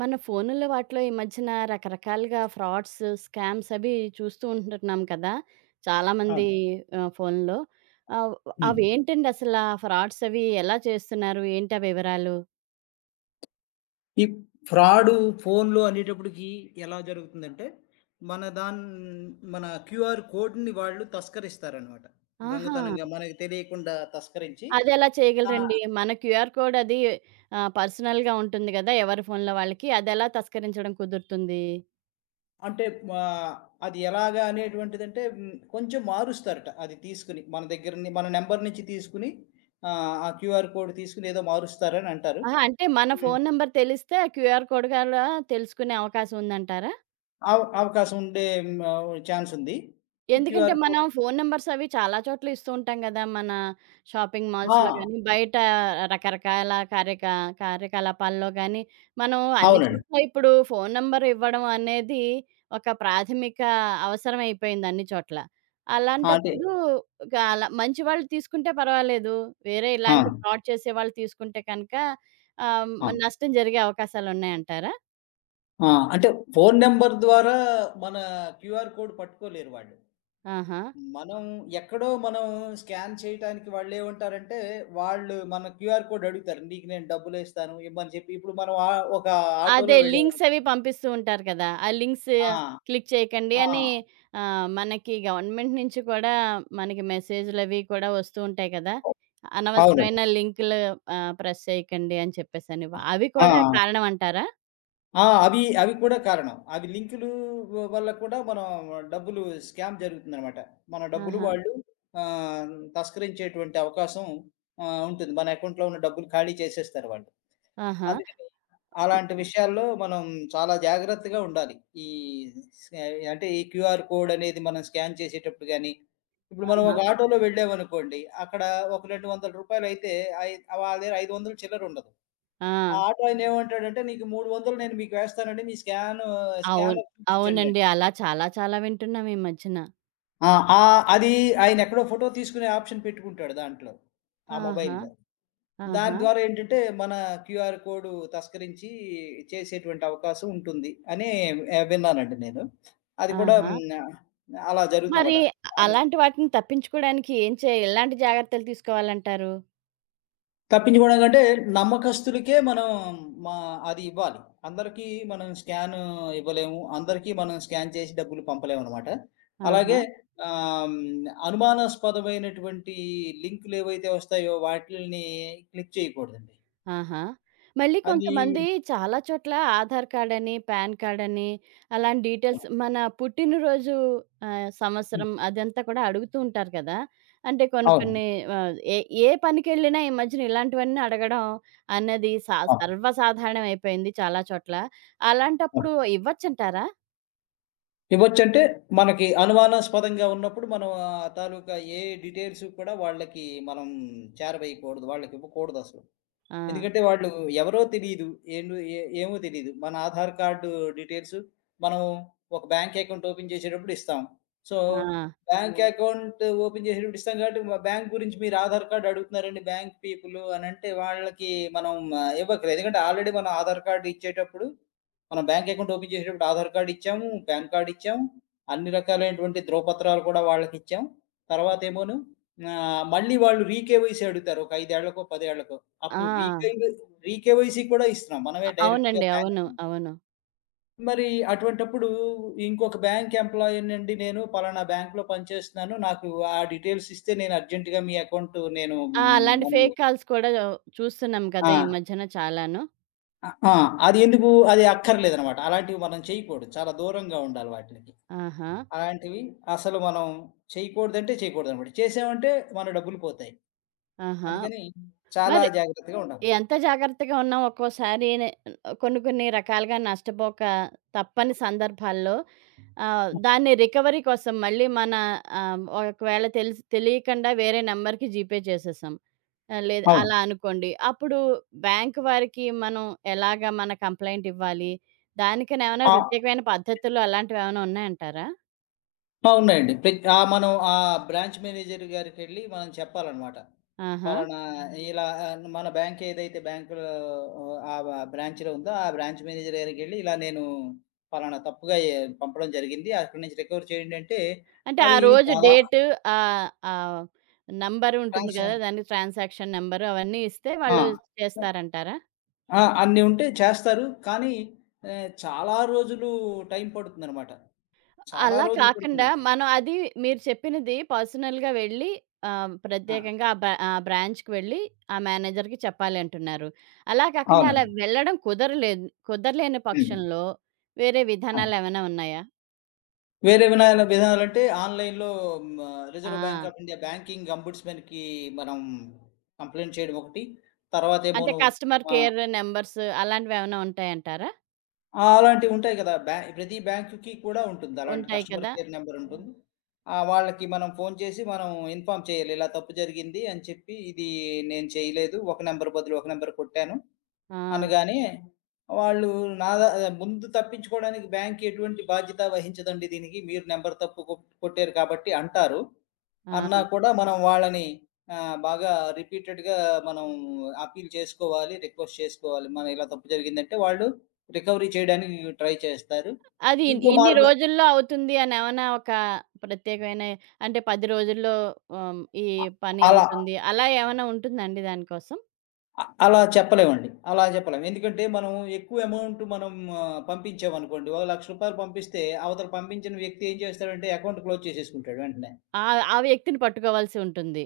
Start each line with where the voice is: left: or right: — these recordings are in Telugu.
right: మన ఫోనుల్లో వాటిలో ఈ మధ్యన రకరకాలుగా ఫ్రాడ్స్, స్కామ్స్ అవి చూస్తూ ఉంటున్నాం కదా! చాలామంది
left: అవును.
right: ఫోనుల్లో. ఆహ్,
left: హ్మ్.
right: అవేంటండి అసలా ఫ్రాడ్స్ అవి ఎలా చేస్తున్నారు? ఏంటి ఆ వివరాలు?
left: ఈ ఫ్రాడు ఫోన్‌లో అనేటప్పటికి ఎలా జరుగుతుందంటే, మన దాన్ మన క్యూఆర్ కోడ్‌ని వాళ్ళు తస్కరిస్తారనమాట.
right: ఆహా!
left: దొంగతనంగా మనకు తెలియకుండా తస్కరించి
right: అదెలా
left: ఆ!
right: చేయగలరండి? మన క్యూఆర్ కోడ్ అది పర్సనల్‌గా ఉంటుంది గదా! ఎవరి ఫోనులో వాళ్ళకి. అదెలా తస్కరించడం కుదురుతుంది?
left: అంటే ఆహ్, అది ఎలాగా అనేటువంటిదంటే కొంచెం మారుస్తారట. అది తీసుకొని మన నంబర్ నుంచి తీసుకొని ఆ క్యూఆర్ కోడ్ తీసుకొని ఏదో మారుస్తారని అంటారు.
right: ఆహా! అంటే మన
left: హ్మ్.
right: ఫోను నంబర్ తెలిస్తే ఆ క్యూఆర్ కోడ్ కూడా తెలుసుకునే అవకాశం ఉందంటారా?
left: అవకాశం ఛాన్స్ ఉంది.
right: ఎందుకంటే
left: క్యూఆర్
right: మనం
left: కోడ్.
right: ఫోను నంబర్స్ అవి చాలా చోట్ల ఇస్తూ ఉంటాం గదా! మన షాపింగ్
left: ఆ!
right: మాల్స్‌లో గానీ, బయట రకరకాల కార్యకలాపాల్లో గానీ, మనం అన్ని
left: అవునండి.
right: చోట్ల ఇప్పుడు ఫోను నంబర్ ఇవ్వడం అనేది ఒక ప్రాథమిక అవసరం అయిపోయింది అన్ని చోట్ల.
left: ఆ! అంటే
right: అలాంటప్పుడు గాల మంచి వాళ్ళు తీసుకుంటే పర్వాలేదు. వేరే
left: ఆ!
right: ఇలాంటి ఫ్రాడ్ చేసేవాళ్ళు తీసుకుంటే కనుక ఆహ్,
left: ఆ!
right: నష్టం జరిగే అవకాశాలున్నాయంటారా?
left: ఆ! అంటే ఫోను నంబర్ ద్వారా మన క్యూఆర్ కోడ్ పట్టుకోలేరు వాళ్ళు.
right: ఆహా!
left: మనం ఎక్కడో మనం స్కాన్ చేయటానికి వాళ్ళేమంటారంటే, వాళ్ళు మన క్యూఆర్ కోడ్ అడుగుతారు, "నీకు నేను డబ్బులేస్తాను ఇమ్మని" చెప్పి. ఇప్పుడు మనం ఒక
right: అదే.
left: ఆటోలో
right: లింక్స్ అవి
left: వెళ్ళామనుకోండి.
right: పంపిస్తూ ఉంటారు కదా! ఆ లింక్స్
left: ఆ!
right: క్లిక్ చేయకండి
left: ఆ!
right: అని మనకి గవర్నమెంట్ నుంచి కూడా మనకి మెసేజులవి కూడా వస్తూ ఉంటాయి కదా!
left: అవునండి.
right: అనవసరమైన లింకులు ప్రెస్ చేయకండి అని చెప్పేసని. అవి
left: ఆ!
right: కూడా కారణం అంటారా?
left: ఆ! అవి అవి కూడా కారణం. అవి లింకులు వల్ల కూడా మనం డబ్బులు స్కామ్ జరుగుతుందనమాట. మన డబ్బులు
right: ఆహా!
left: వాళ్ళు తస్కరించేటువంటి అవకాశం ఉంటుంది. మన అకౌంట్‌లో ఉన్న డబ్బులు ఖాళీ చేసేస్తారు వాళ్ళు.
right: ఆహా!
left: అందుకని అలాంటి విషయాల్లో మనం చాలా జాగ్రత్తగా ఉండాలి. ఈ స్కా అంటే ఈ క్యూఆర్ కోడ్ అనేది మనం స్కాన్ చేసేటప్పుడు గాని, ఇప్పుడు మనం
right: ఆహా!
left: ఒక ఆటోలో వెళ్ళామనుకోండి. అక్కడ ఒక రూ. 200 అయితే ఐ వాళ్ళ దగ్గర 500 చిల్లరుండదు.
right: ఆ!
left: ఆ ఆటో ఆయన ఏమంటాడంటే, "నీకు 300 నేను మీకు వేస్తానండి. మీ
right: అవును.
left: స్కానర్ చూపించండంటాడు."
right: అవునండి. అలా చాలా చాలా వింటున్నాం ఈ మధ్యన.
left: ఆ! ఆ! అది ఆయనెక్కడో ఫోటో తీసుకునే ఆప్షన్ పెట్టుకుంటాడు దాంట్లో, ఆ
right: ఆహా!
left: మొబైల్‌లో. దాని
right: ఆహా!
left: ద్వారా ఏంటంటే, మన క్యూఆర్ కోడ్ తస్కరించి చేసేటువంటి అవకాశం ఉంటుంది అని విన్నానండి నేను. అది కూడా
right: ఆహా!
left: హ్మ్. అలా
right: మరి
left: జరుగుతుందన్నమాట. అది
right: అలాంటి వాటిని తప్పించుకోవడానికి ఏం చేయాలి? ఎలాంటి జాగ్రత్తలు తీసుకోవాలంటారు?
left: తప్పించుకోవడం కంటే నమ్మకస్తులకే మనం మా అది ఇవ్వాలి. అందరికీ మనం స్కాన్ ఇవ్వలేము, అందరికీ మనం స్కాన్ చేసి డబ్బులు పంపలేము అనమాట.
right: ఆహా!
left: అలాగే ఆమ్, అనుమానాస్పదమైనటువంటి లింకులు ఏవైతే వస్తాయో వాటిని క్లిక్ చేయకూడదండి.
right: ఆహా! మళ్ళీ
left: అది
right: కొంతమంది చాలా చోట్ల ఆధార్ కార్డ్ అని, పాన్ కార్డ్ అని అలాంటి డీటెయిల్స్ మన పుట్టినరోజు
left: ఉమ్,
right: సంవత్సరం అదంతా కూడా అడుగుతూ ఉంటారు కదా! అంటే కొన్ని
left: అవును.
right: కొన్ని ఆహ్, ఏ ఏ పనికెళ్ళినా ఈ మధ్యన ఇలాంటివన్నీ అడగడం అన్నది
left: అవును.
right: సర్వసాధారణం అయిపోయింది చాలా చోట్ల.
left: అవును.
right: అలాంటప్పుడు ఇవ్వచ్చంటారా?
left: ఇవ్వచ్చంటే మనకి అనుమానాస్పదంగా ఉన్నప్పుడు మనం ఆ తాలూకా ఏ డీటెయిల్స్ కూడా వాళ్ళకి మనం చేరవేయకూడదు, వాళ్ళకి ఇవ్వకూడదు అసలు.
right: ఆ!
left: ఎందుకంటే వాళ్ళు ఎవరో తెలీదు. ఏండు ఏ ఏమో తెలీదు. మన ఆధార్ కార్డు డీటెయిల్స్ మనం ఒక బ్యాంక్ అకౌంట్ ఓపెన్ చేసేటప్పుడు ఇస్తాం. సో,
right: ఆ!
left: బ్యాంక్ అవును, అకౌంట్ ఓపెన్ చేసేటప్పుడు ఇస్తాం కాబట్టి బ్యాంక్ గురించి మీరు ఆధార్ కార్డ్ అడుగుతున్నారండి బ్యాంక్ పీపులు అనంటే వాళ్ళకి మనం ఇవ్వక్కర్లేదు. ఎందుకంటే ఆల్రెడీ మనం ఆధార్ కార్డ్ ఇచ్చేటప్పుడు, మనం బ్యాంక్ అకౌంట్ ఓపెన్ చేసేటప్పుడు ఆధార్ కార్డ్ ఇచ్చాము, పాన్ కార్డ్ ఇచ్చాము. అన్ని రకాలైనటువంటి ధ్రువపత్రాలు కూడా వాళ్ళకిచ్చాం. తర్వాతేమోను మళ్ళీ వాళ్ళు రీకేవైసీ అడుగుతారు, ఒక 5 ఏళ్లకో, 10 ఏళ్లకో.
right: ఆ!
left: అప్పుడు రీకేవైసీ కూడా ఇస్తున్నాం. మనమే డైరెక్ట్‌గా
right: అవునండి. అవును.
left: బ్యాంకింగ్.
right: అవును.
left: మరి అటువంటప్పుడు ఇంకొక బ్యాంక్ ఎంప్లాయీ నండి, నేను పలానా బ్యాంక్‌లో పనిచేస్తున్నాను, నాకు ఆ డీటెయిల్స్ ఇస్తే నేను అర్జెంట్‌గా మీ అకౌంట్ నేను
right: ఆ! అలాంటి ఫేక్
left: దాన్ని
right: కాల్స్ కూడా చూస్తున్నాం కదా! ఈ
left: ఆ!
right: మధ్యన చాలాను.
left: ఆ! అది ఎందుకు, అది అక్కర్లేదనమాట. అలాంటివి మనం చేయకూడదు. చాలా దూరంగా ఉండాలి వాటిలకి.
right: ఆహా!
left: అలాంటివి అసలు మనం చేయకూడదంటే చేయకూడదనమాట. చేసామంటే మన డబ్బులు పోతాయి.
right: ఆహా!
left: అందుకని చాలా
right: మరి
left: జాగ్రత్తగా ఉండాలి.
right: ఎంత జాగ్రత్తగా ఉన్నా ఒక్కోసారి కొన్ని కొన్ని రకాలుగా నష్టపోక తప్పని సందర్భాల్లో
left: హ్మ్.
right: దాన్ని రికవరీ కోసం మళ్ళీ మన ఒకవేళ తెలిసి తెలియకుండా వేరే నంబర్‌కి జీపే చేసేసాం. లేదు
left: అవును.
right: అలా అనుకోండి. అప్పుడు బ్యాంక్ వారికి మనం ఎలాగా మన కంప్లెయింట్ ఇవ్వాలి? దానికనేమైనా
left: ఆ!
right: ప్రత్యేకమైన పద్ధతులు అలాంటివేమైనా ఉన్నాయంటారా?
left: ఆ! ఉన్నాయండి. ఆ! మనం ఆ బ్రాంచ్ మేనేజర్ గారికెళ్ళి మనం చెప్పాలనమాట.
right: ఆహా!
left: పలానా ఇలా, మన బ్యాంక్ ఏదైతే బ్యాంకులో ఆ బ్రాంచ్‌లో ఉందో, ఆ బ్రాంచ్ మేనేజర్ గారికెళ్ళి ఇలా నేను పలానా తప్పుగా పంపడం జరిగింది, అక్కడి నుంచి రికవర్ చేయండి అంటే,
right: అంటే ఆ
left: అది
right: రోజు
left: దాదాపు
right: డేట్ ఆహ్, ఆహ్, నంబర్ ఉంటుంది
left: ట్రాన్సా
right: గదా! దానికి ట్రాన్సాక్షన్ నంబరు అవన్నీ ఇస్తే
left: ఆ!
right: వాళ్ళు చేస్తారంటారా?
left: ఆ! అన్నీ ఉంటే చేస్తారు. కానీ చాలా రోజులు టైం పడుతుందనమాట. చాలా
right: అలా
left: రోజులు
right: కాకుండా
left: పడుతుంది.
right: మనం అది మీరు చెప్పినది పర్సనల్‌గా వెళ్ళి
left: ఆ!
right: ప్రత్యేకంగా ఆ బ్రాంచ్‌కి వెళ్ళి ఆ మేనేజర్‌కి చెప్పాలి అంటున్నారు. అలా కాకుండా
left: అవును.
right: అలా వెళ్ళడం కుదరలేదు కుదరలేని
left: హ్మ్.
right: పక్షంలో వేరే
left: ఆ!
right: విధానాలేమైనా ఉన్నాయా?
left: వేరే విధానాలంటే ఆన్‌లైన్‌లో
right: ఆ!
left: Reserve bank of India banking అంబుడ్స్‌మెన్‌కి మనం కంప్లెయింట్ చేయడం ఒకటి.
right: అంటే
left: తర్వాతేమోను
right: కస్టమర్
left: ఆహ్,
right: కేర్ నంబర్స్ అలాంటివేమైనా ఉంటాయంటారా?
left: ఆ! అలాంటివుంటాయి కదా! ప్రతి బ్యాంక్‌కి కూడా ఉంటుంది, అలాంటి
right: ఉంటాయి
left: కస్టమర్
right: కదా!
left: కేర్ నంబరుంటుంది. వాళ్ళకి మనం ఫోను చేసి మనం ఇన్ఫార్మ్ చేయాలి, ఇలా తప్పు జరిగింది అని చెప్పి, ఇది నేను చేయలేదు, ఒక నంబర్ బదులు ఒక నంబర్ కొట్టాను.
right: ఆ!
left: అనగానే వాళ్ళు నా ద ముందు తప్పించుకోవడానికి బ్యాంక్ ఎటువంటి బాధ్యత వహించదండి దీనికి, మీరు నంబర్ తప్పు కొట్టారు కాబట్టి అంటారు.
right: ఆ!
left: అన్నా కూడా మనం వాళ్ళని బాగా రిపీటెడ్‌గా మనం అప్పీల్ చేసుకోవాలి, రిక్వెస్ట్ చేసుకోవాలి. మనం ఇలా తప్పు జరిగిందంటే వాళ్ళు రికవరీ చేయడానికి ట్రై చేస్తారు.
right: అది
left: ఇంకో
right: ఇన్ని
left: మార్గం
right: రోజుల్లో అవుతుంది అనేమన్నా ఒక ప్రత్యేకమైన అంటే 10 రోజుల్లో ఈ
left: అ
right: పని
left: అలా
right: అవుతుంది. అలా ఏమన్నా ఉంటుందా అండి దానికోసం?
left: అ అలా చెప్పలేమండి. అలా చెప్పలేం. ఎందుకంటే మనం ఎక్కువ అమౌంట్ మనం పంపించామనుకోండి. ఒక రూ. 1,00,000 పంపిస్తే అవతల పంపించిన వ్యక్తి ఏం చేస్తాడంటే అకౌంట్ క్లోజ్ చేసేసుకుంటాడు వెంటనే.
right: ఆ! ఆ వ్యక్తిని పట్టుకోవాల్సి ఉంటుంది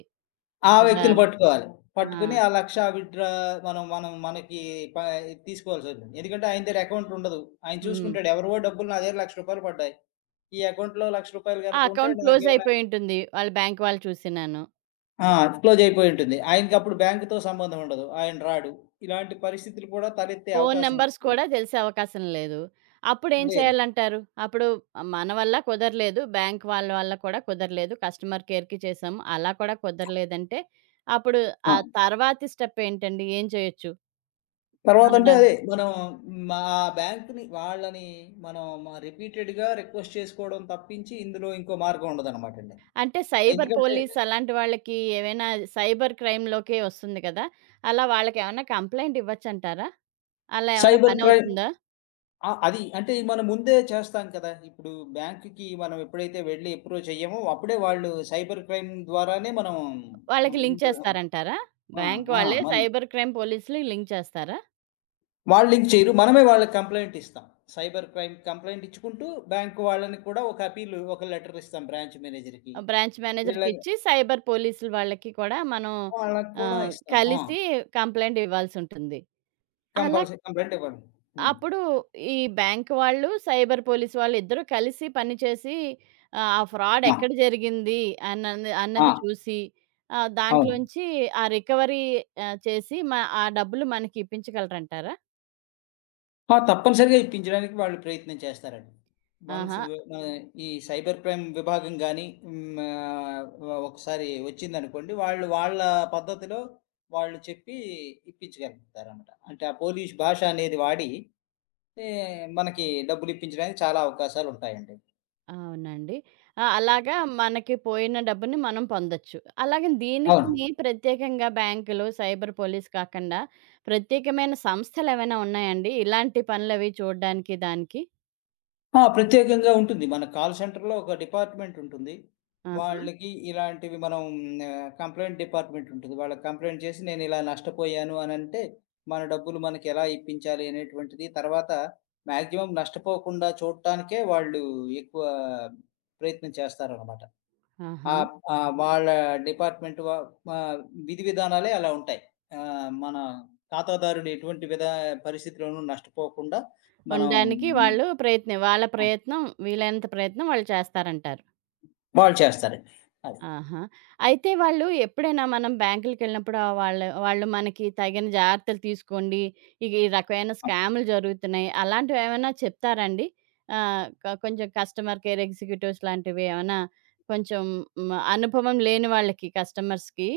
left: ఆ
right: కదా!
left: వ్యక్తిని పట్టుకోవాలి.
right: ఆ!
left: పట్టుకొని ఆ 1,00,000 విత్‌డ్రా మనం మనం మనకి ప తీసుకోవాల్సొస్తుంది. ఎందుకంటే ఆయన దగ్గర అకౌంట్ ఉండదు. ఆయన
right: హ్మ్.
left: చూసుకుంటాడు ఎవరివో డబ్బులు నా దగ్గర రూ. 1,00,000 పడ్డాయి. ఈ అకౌంట్‌లో రూ. 1,00,000
right: ఆ
left: గనుక ఉంటే
right: అకౌంట్ క్లోజ్
left: నాకేమైనా.
right: అయిపోయి ఉంటుంది. వాళ్ళ బ్యాంక్ వాళ్ళు చూసినాను.
left: ఆ! క్లోజ్ అయిపోయి ఉంటుంది. ఆయనకి అప్పుడు బ్యాంక్‌తో సంబంధం ఉండదు. ఆయన రాడు. ఇలాంటి పరిస్థితులు కూడా తలెత్తే
right: ఫోను
left: అవకాశం
right: నంబర్స్
left: ఉంటుంది.
right: కూడా తెలిసే అవకాశం లేదు. అప్పుడేం
left: లేదు.
right: చేయాలంటారు? అప్పుడు మన వల్ల కుదరలేదు. బ్యాంక్ వాళ్ళ వల్ల కూడా కుదరలేదు. కస్టమర్ కేర్‌కి చేసాము. అలా కూడా కుదరలేదంటే అప్పుడు
left: ఆ!
right: ఆ తర్వాతి స్టెప్ ఏంటండి? ఏం చేయొచ్చు?
left: తర్వాతంటే
right: అవునా!
left: అదే మనం మా బ్యాంక్‌ని వాళ్ళని మనం రిపీటెడ్‌గా రిక్వెస్ట్ చేసుకోవడం తప్పించి ఇందులో ఇంకో మార్గం ఉండదనమాటండి.
right: అంటే సైబర్
left: ఎందుకంటే
right: పోలీస్ అలాంటి వాళ్ళకి ఏవైనా సైబర్ క్రైమ్‌లోకే వస్తుంది కదా! అలా వాళ్ళకేమన్నా కంప్లెయింట్ ఇవ్వచ్చంటారా? అలా ఏమన్నా
left: సైబర్ క్రైమ్
right: పనవుతుందా?
left: ఆ! అది అంటే మనం ముందే చేస్తాం కదా! ఇప్పుడు బ్యాంక్‌కి మనం ఎప్పుడైతే వెళ్లి అప్రోచ్ అయ్యామో అప్పుడే వాళ్ళు సైబర్ క్రైమ్ ద్వారానే మనం
right: వాళ్ళకి లింక్
left: ముందు
right: చేస్తారంటారా?
left: ఆ!
right: బ్యాంక్
left: ఆ!
right: వాళ్ళే
left: మనం
right: సైబర్ క్రైమ్ పోలీసులకి లింక్ చేస్తారా?
left: వాళ్ళు లింక్ చేయరు, మనమే వాళ్ళకి కంప్లెయింట్ ఇస్తాం. సైబర్ క్రైమ్ కంప్లెయింట్ ఇచ్చుకుంటూ బ్యాంక్ వాళ్ళని కూడా ఒక అప్పీల్, ఒక లెటర్ ఇస్తాం బ్రాంచ్ మేనేజర్‌కి.
right: బ్రాంచ్
left: వీళ్ళ
right: మేనేజర్‌కిచ్చి సైబర్ పోలీసులు వాళ్ళకి కూడా మనం
left: వాళ్ళకి కూడా ఇస్తాం. ఆ!
right: కలిసి కంప్లెయింట్ ఇవ్వాల్సుంటుంది. అలా
left: కంపల్సరీ కంప్లెయింట్ ఇవ్వాలి. హ్మ్.
right: అప్పుడు ఈ బ్యాంక్ వాళ్ళు, సైబర్ పోలీస్ వాళ్ళు ఇద్దరూ కలిసి పనిచేసి ఆ ఫ్రాడ్
left: ఆ!
right: ఎక్కడ జరిగింది
left: ఆ!
right: అన్నది చూసి
left: అవును.
right: దాంట్లోంచి ఆ రికవరీ ఆహ్, చేసి మ ఆ డబ్బులు మనకి ఇప్పించగలరంటారా?
left: ఆ! తప్పనిసరిగా ఇప్పించడానికి వాళ్ళు ప్రయత్నం చేస్తారండి. వన్స్
right: ఆహా!
left: మన ఈ సైబర్ క్రైమ్ విభాగం గాని, హ్మ్, ఒకసారి వచ్చిందనుకోండి, వాళ్ళు వాళ్ళ పద్ధతిలో వాళ్ళు చెప్పి ఇప్పించగలుగుతారన్నమాట. అంటే ఆ పోలీష్ భాష అనేది వాడి, ఎ మనకి డబ్బులు ఇప్పించడానికి చాలా అవకాశాలుంటాయండి.
right: అవునండి. ఆ! అలాగా మనకి పోయిన డబ్బుని మనం పొందొచ్చు. అలాగే
left: అవును.
right: దీనికిని ప్రత్యేకంగా బ్యాంకులు, సైబర్ పోలీస్ కాకుండా ప్రత్యేకమైన సంస్థలేమైనా ఉన్నాయండి? ఇలాంటి పనులవి చూడడానికి దానికి?
left: ఆ! ప్రత్యేకంగా ఉంటుంది. మన కాల్ సెంటర్‌లో ఒక డిపార్ట్‌మెంట్ ఉంటుంది.
right: ఆహా!
left: వాళ్ళకి ఇలాంటివి మనం కంప్లెయింట్ డిపార్ట్‌మెంట్ ఉంటుంది. వాళ్ళకి కంప్లెయింట్ చేసి నేను ఇలా నష్టపోయాను అనంటే, మన డబ్బులు మనకి ఎలా ఇప్పించాలి అనేటువంటిది. తర్వాత మాక్సిమం నష్టపోకుండా చూడటానికే వాళ్ళు ఎక్కువ ప్రయత్నం చేస్తారనమాట.
right: ఆహా!
left: ఆహ్, ఆహ్, వాళ్ళ డిపార్ట్‌మెంట్ ఆహ్, విధి విధానాలే అలా ఉంటాయి. మన ఖాతాదారుడు ఎటువంటి పరిస్థితిలోనూ నష్టపోకుండా మనం
right: ఉండడానికి వాళ్ళు ప్రయత్నం వాళ్ళ
left: ఆ!
right: ప్రయత్నం వీలైనంత ప్రయత్నం వాళ్ళు చేస్తారంటారు.
left: వాళ్ళు చేస్తారండి. అది.
right: ఆహా! అయితే వాళ్ళు ఎప్పుడైనా మనం బ్యాంకులకెళ్ళినప్పుడు ఆహ్, వాళ్ళ వాళ్ళు మనకి తగిన జాగ్రత్తలు తీసుకోండి. ఈ రకమైన స్కామ్‌లు జరుగుతున్నాయి. అలాంటివేమైనా చెప్తారాండి? ఆహ్, క కొంచెం కస్టమర్ కేర్ ఎగ్జిక్యూటివ్స్ లాంటివి ఏమైనా కొంచెం అనుభవం లేని వాళ్ళకి కస్టమర్స్‌కి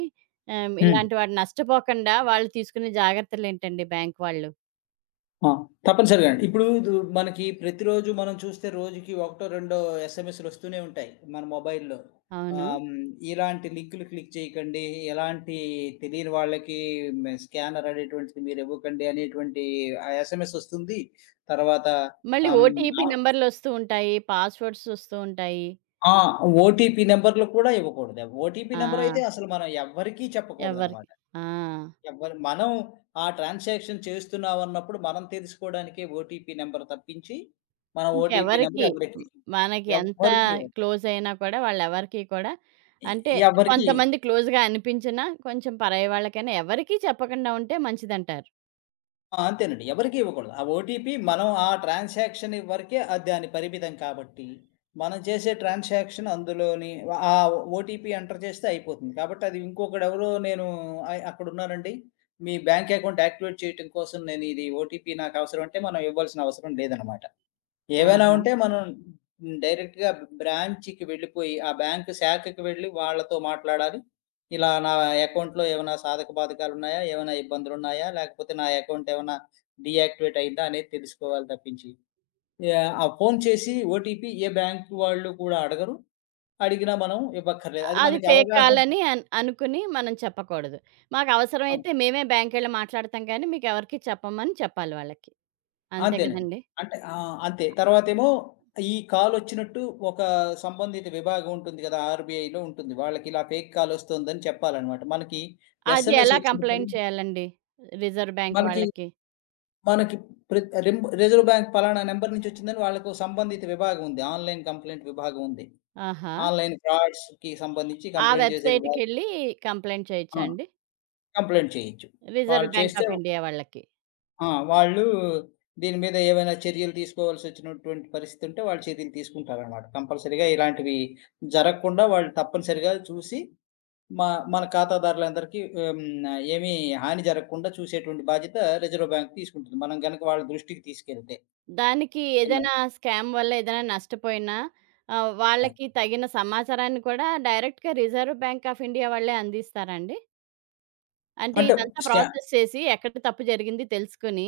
left: హ్మ్.
right: ఇలాంటి వాటి నష్టపోకుండా వాళ్ళు తీసుకునే జాగ్రత్తలేంటండి బ్యాంక్ వాళ్ళు?
left: ఆ! తప్పనిసరిగా అండి. ఇప్పుడు మనకి ప్రతిరోజు మనం చూస్తే రోజుకి ఒకటో, రెండో ఎస్ఎంఎస్‌లొస్తూనే ఉంటాయి మన మొబైల్‌లో.
right: అవును.
left: ఆహ్, హ్మ్, ఇలాంటి లింకులు క్లిక్ చేయకండి, ఎలాంటి తెలియని వాళ్ళకి స్కానర్ అనేటువంటిది మీరివ్వకండి అనేటువంటి ఆ ఎస్ఎంఎస్ ఒస్తుంది. తర్వాత
right: మళ్ళీ
left: ఆహ్, హ్మ్,
right: ఓటీపీ
left: ఆహ్,
right: నంబర్‌లొస్తూ ఉంటాయి. పాస్‌వర్డ్స్ వస్తూ ఉంటాయి.
left: ఆ! ఓటీపీ నంబర్‌లు కూడా ఇవ్వకూడదు. ఓటీపీ
right: ఆ!
left: నంబరయితే అసలు మనం ఎవ్వరికీ
right: ఎవరికి
left: చెప్పకూడదనమాట.
right: ఆ!
left: ఎవ్వరు మనం ఆ ట్రాన్సాక్షన్ చేస్తున్నాం అన్నప్పుడు మనం తెలుసుకోవడానికే ఓటీపీ నంబర్ తప్పించి, మన ఓటీపీ
right: ఇంకెవరికి
left: నంబర్ ఎవరికీ,
right: మనకి ఎంత
left: ఎవ్వరికీ ఇవ్వము.
right: క్లోజ్ అయినా కూడా వాళ్ళెవరికీ కూడా అంటే
left: ఎవరికీ.
right: కొంతమంది క్లోజ్‌గా అనిపించినా కొంచెం పరాయి వాళ్ళకైనా ఎవరికీ చెప్పకుండా ఉంటే మంచిదంటారు.
left: ఆ! అంతేనండి. ఎవరికీ ఇవ్వకూడదు. ఆ ఓటీపీ మనం ఆ ట్రాన్సాక్షన్ వరకే అది దాని పరిమితం కాబట్టి, మనం చేసే ట్రాన్సాక్షన్ అందులోని ఆ ఓటీపీ ఎంటర్ చేస్తే అయిపోతుంది. కాబట్టి అది ఇంకొకడెవరో నేను అక్కడున్నానండి, మీ బ్యాంక్ అకౌంట్ యాక్టివేట్ చేయటం కోసం నేను ఇది ఓటీపీ నాకు అవసరం అంటే మనం ఇవ్వాల్సిన అవసరం లేదనమాట. ఏవైనా
right: ఆహా!
left: ఉంటే మనం డైరెక్ట్‌గా బ్రాంచ్‌కి వెళ్ళిపోయి, ఆ బ్యాంకు శాఖకి వెళ్లి వాళ్ళతో మాట్లాడాలి, ఇలా నా అకౌంట్‌లో ఏమైనా సాధక బాధకాలున్నాయా? ఏమైనా ఇబ్బందులున్నాయా? లేకపోతే నా అకౌంట్ ఏమైనా డీయాక్టివేట్ అయిందా? అనేది తెలుసుకోవాలి తప్పించి. యాహ్! ఆ ఫోను చేసి ఓటీపీ ఏ బ్యాంకు వాళ్ళు కూడా అడగరు. అడిగినా మనం ఇవ్వక్కర్లేదు.
right: అ-
left: అది
right: అది
left: మనకి
right: ఫేక్
left: అవగాహన.
right: కాలని అనుకుని మనం చెప్పకూడదు.
left: ఆ!
right: మాకవసరమైతే మేమే బ్యాంకెళ్ళి మాట్లాడతాం కానీ మీకెవరికీ చెప్పమని చెప్పాలి వాళ్ళకి. అంతే
left: అంతేనండి.
right: కదండీ!
left: అంటే ఆ! అంతే. తర్వాతేమో ఈ కాలొచ్చినట్టు ఒక సంబంధిత విభాగం ఉంటుంది గదా! ఆర్‌బీఐలో ఉంటుంది. వాళ్ళకిలా ఫేక్ కాలొస్తోందని చెప్పాలనమాట, మనకి
right: అది
left: ఎస్ఎంఎస్
right: ఎలా
left: వచ్చినప్పుడు.
right: కంప్లెయింట్ చేయాలండి? రిజర్వ్ బ్యాంక్
left: మనకి
right: వాళ్ళకి?
left: మనకి ప్ర రింబ్ రిజర్వ్ బ్యాంక్ పలానా నంబర్ నుంచొచ్చిందని వాళ్ళకు సంబంధిత విభాగం ఉంది. ఆన్‌లైన్ కంప్లెయింట్ విభాగం ఉంది.
right: ఆహా!
left: ఆన్‌లైన్ ఫ్రాడ్స్‌కి సంబంధించి
right: ఆ
left: కంప్లెయింట్ చేసే విభాగం.
right: వెబ్‌సైట్‌కెళ్ళి కంప్లెయింట్ చేయొచ్చా
left: ఆ!
right: అండి?
left: కంప్లెయింట్ చేయొచ్చు.
right: రిజర్వ్
left: వాళ్ళు
right: బ్యాంక్
left: చేస్తే
right: ఆఫ్ ఇండియా వాళ్ళకి.
left: ఆ! వాళ్ళు దీని మీద ఏవైనా చర్యలు తీసుకోవాల్సొచ్చినటువంటి పరిస్థితుంటే వాళ్ళు చర్యలు తీసుకుంటారనమాట. కంపల్సరీగా ఇలాంటివి జరగకుండా వాళ్ళు తప్పనిసరిగా చూసి మా మన ఖాతాదారులందరికీ హ్మ్. ఏమీ హాని జరగకుండా చూసేటువంటి బాధ్యత రిజర్వ్ బ్యాంక్ తీసుకుంటుంది, మనం గనక వాళ్ళ దృష్టికి తీసుకెళ్తే.
right: దానికి
left: ఇలా.
right: ఏదైనా స్కామ్ వల్ల ఏదైనా నష్టపోయినా
left: ఆ!
right: వాళ్ళకి తగిన సమాచారాన్ని కూడా డైరెక్ట్‌గా రిజర్వ్ బ్యాంక్ ఆఫ్ ఇండియా వాళ్ళే అందిస్తారా అండి? అంటే
left: అంటే
right: ఇదంతా
left: స్టా
right: ప్రాసెస్ చేసి, ఎక్కడ తప్పు జరిగింది తెలుసుకొని,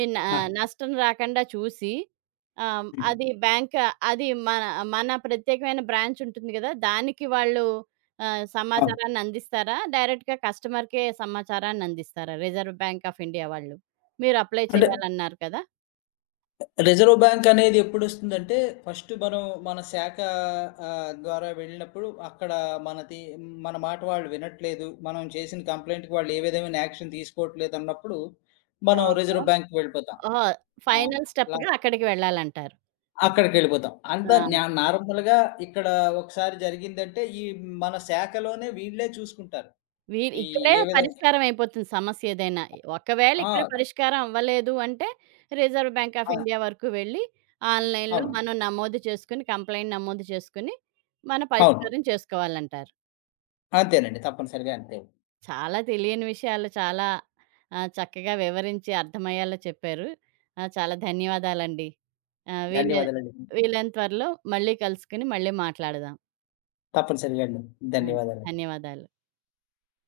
right: ఈ న
left: ఆ!
right: నష్టం రాకుండా చూసి, ఆహ్,
left: హ్మ్.
right: అది బ్యాంక్ అది మన మన ప్రత్యేకమైన బ్రాంచ్ ఉంటుంది గదా! దానికి వాళ్ళు
left: అవును.
right: సమాచారాన్ని అందిస్తారా? డైరెక్ట్‌గా కస్టమర్‌కే సమాచారాన్ని అందిస్తారా? రిజర్వ్ బ్యాంక్ ఆఫ్ ఇండియా వాళ్ళు. మీరు అప్లై
left: అంటే
right: చేయాలన్నారు కదా!
left: రిజర్వ్ బ్యాంక్ అనేది ఎప్పుడు వస్తుందంటే, ఫస్ట్ మనం మన శాఖ ఆ, ద్వారా వెళ్ళినప్పుడు అక్కడ మనది మన మాట వాళ్ళు వినట్లేదు, మనం చేసిన కంప్లైంట్కి వాళ్ళు ఏ విధమైన యాక్షన్ తీసుకోవట్లేదు అన్నప్పుడు మనం
right: ఆహా!
left: రిజర్వ్ బ్యాంక్కి వెళ్ళిపోతాం.
right: ఓహో!
left: ఆ,
right: ఫైనల్
left: లా-
right: స్టెప్‌గా అక్కడికి వెళ్ళాలంటారు.
left: అక్కడికి వెళ్ళిపోతాం అంత.
right: ఆ!
left: నార్మల్గా ఇక్కడ ఒకసారి జరిగిందంటే ఈ మన శాఖలోనే వీళ్ళే చూసుకుంటారు
right: వీరు
left: ఈ
right: ఇక్కడే
left: ఏ విధంగా
right: పరిష్కారం అయిపోతుంది సమస్య ఏదైనా. ఒకవేళ
left: ఆ,
right: ఇక్కడ పరిష్కారం అవ్వలేదు అంటే, reserve bank of
left: uh,
right: India వరకు వెళ్ళి, ఆన్‌లైన్‌లో
left: అవును.
right: మనం నమోదు చేసుకొని, కంప్లెయింట్ నమోదు చేసుకొని, మన
left: అవును.
right: పరిష్కారం చేసుకోవాలంటారు.
left: అంతేనండి. తప్పనిసరిగా అంతే.
right: చాలా తెలియని విషయాలు చాలా చక్కగా వివరించి అర్థమయ్యేలా చెప్పారు. చాలా ధన్యవాదాలండి. ఆహ్, వీలై
left: ధన్యవాదాలండి.
right: వీలైన త్వరలో మళ్ళీ కలుసుకొని, మళ్ళీ మాట్లాడదాం.
left: తప్పనిసరిగా అండి.
right: ఆ!
left: ధన్యవాదాలు.
right: ధన్యవాదాలు.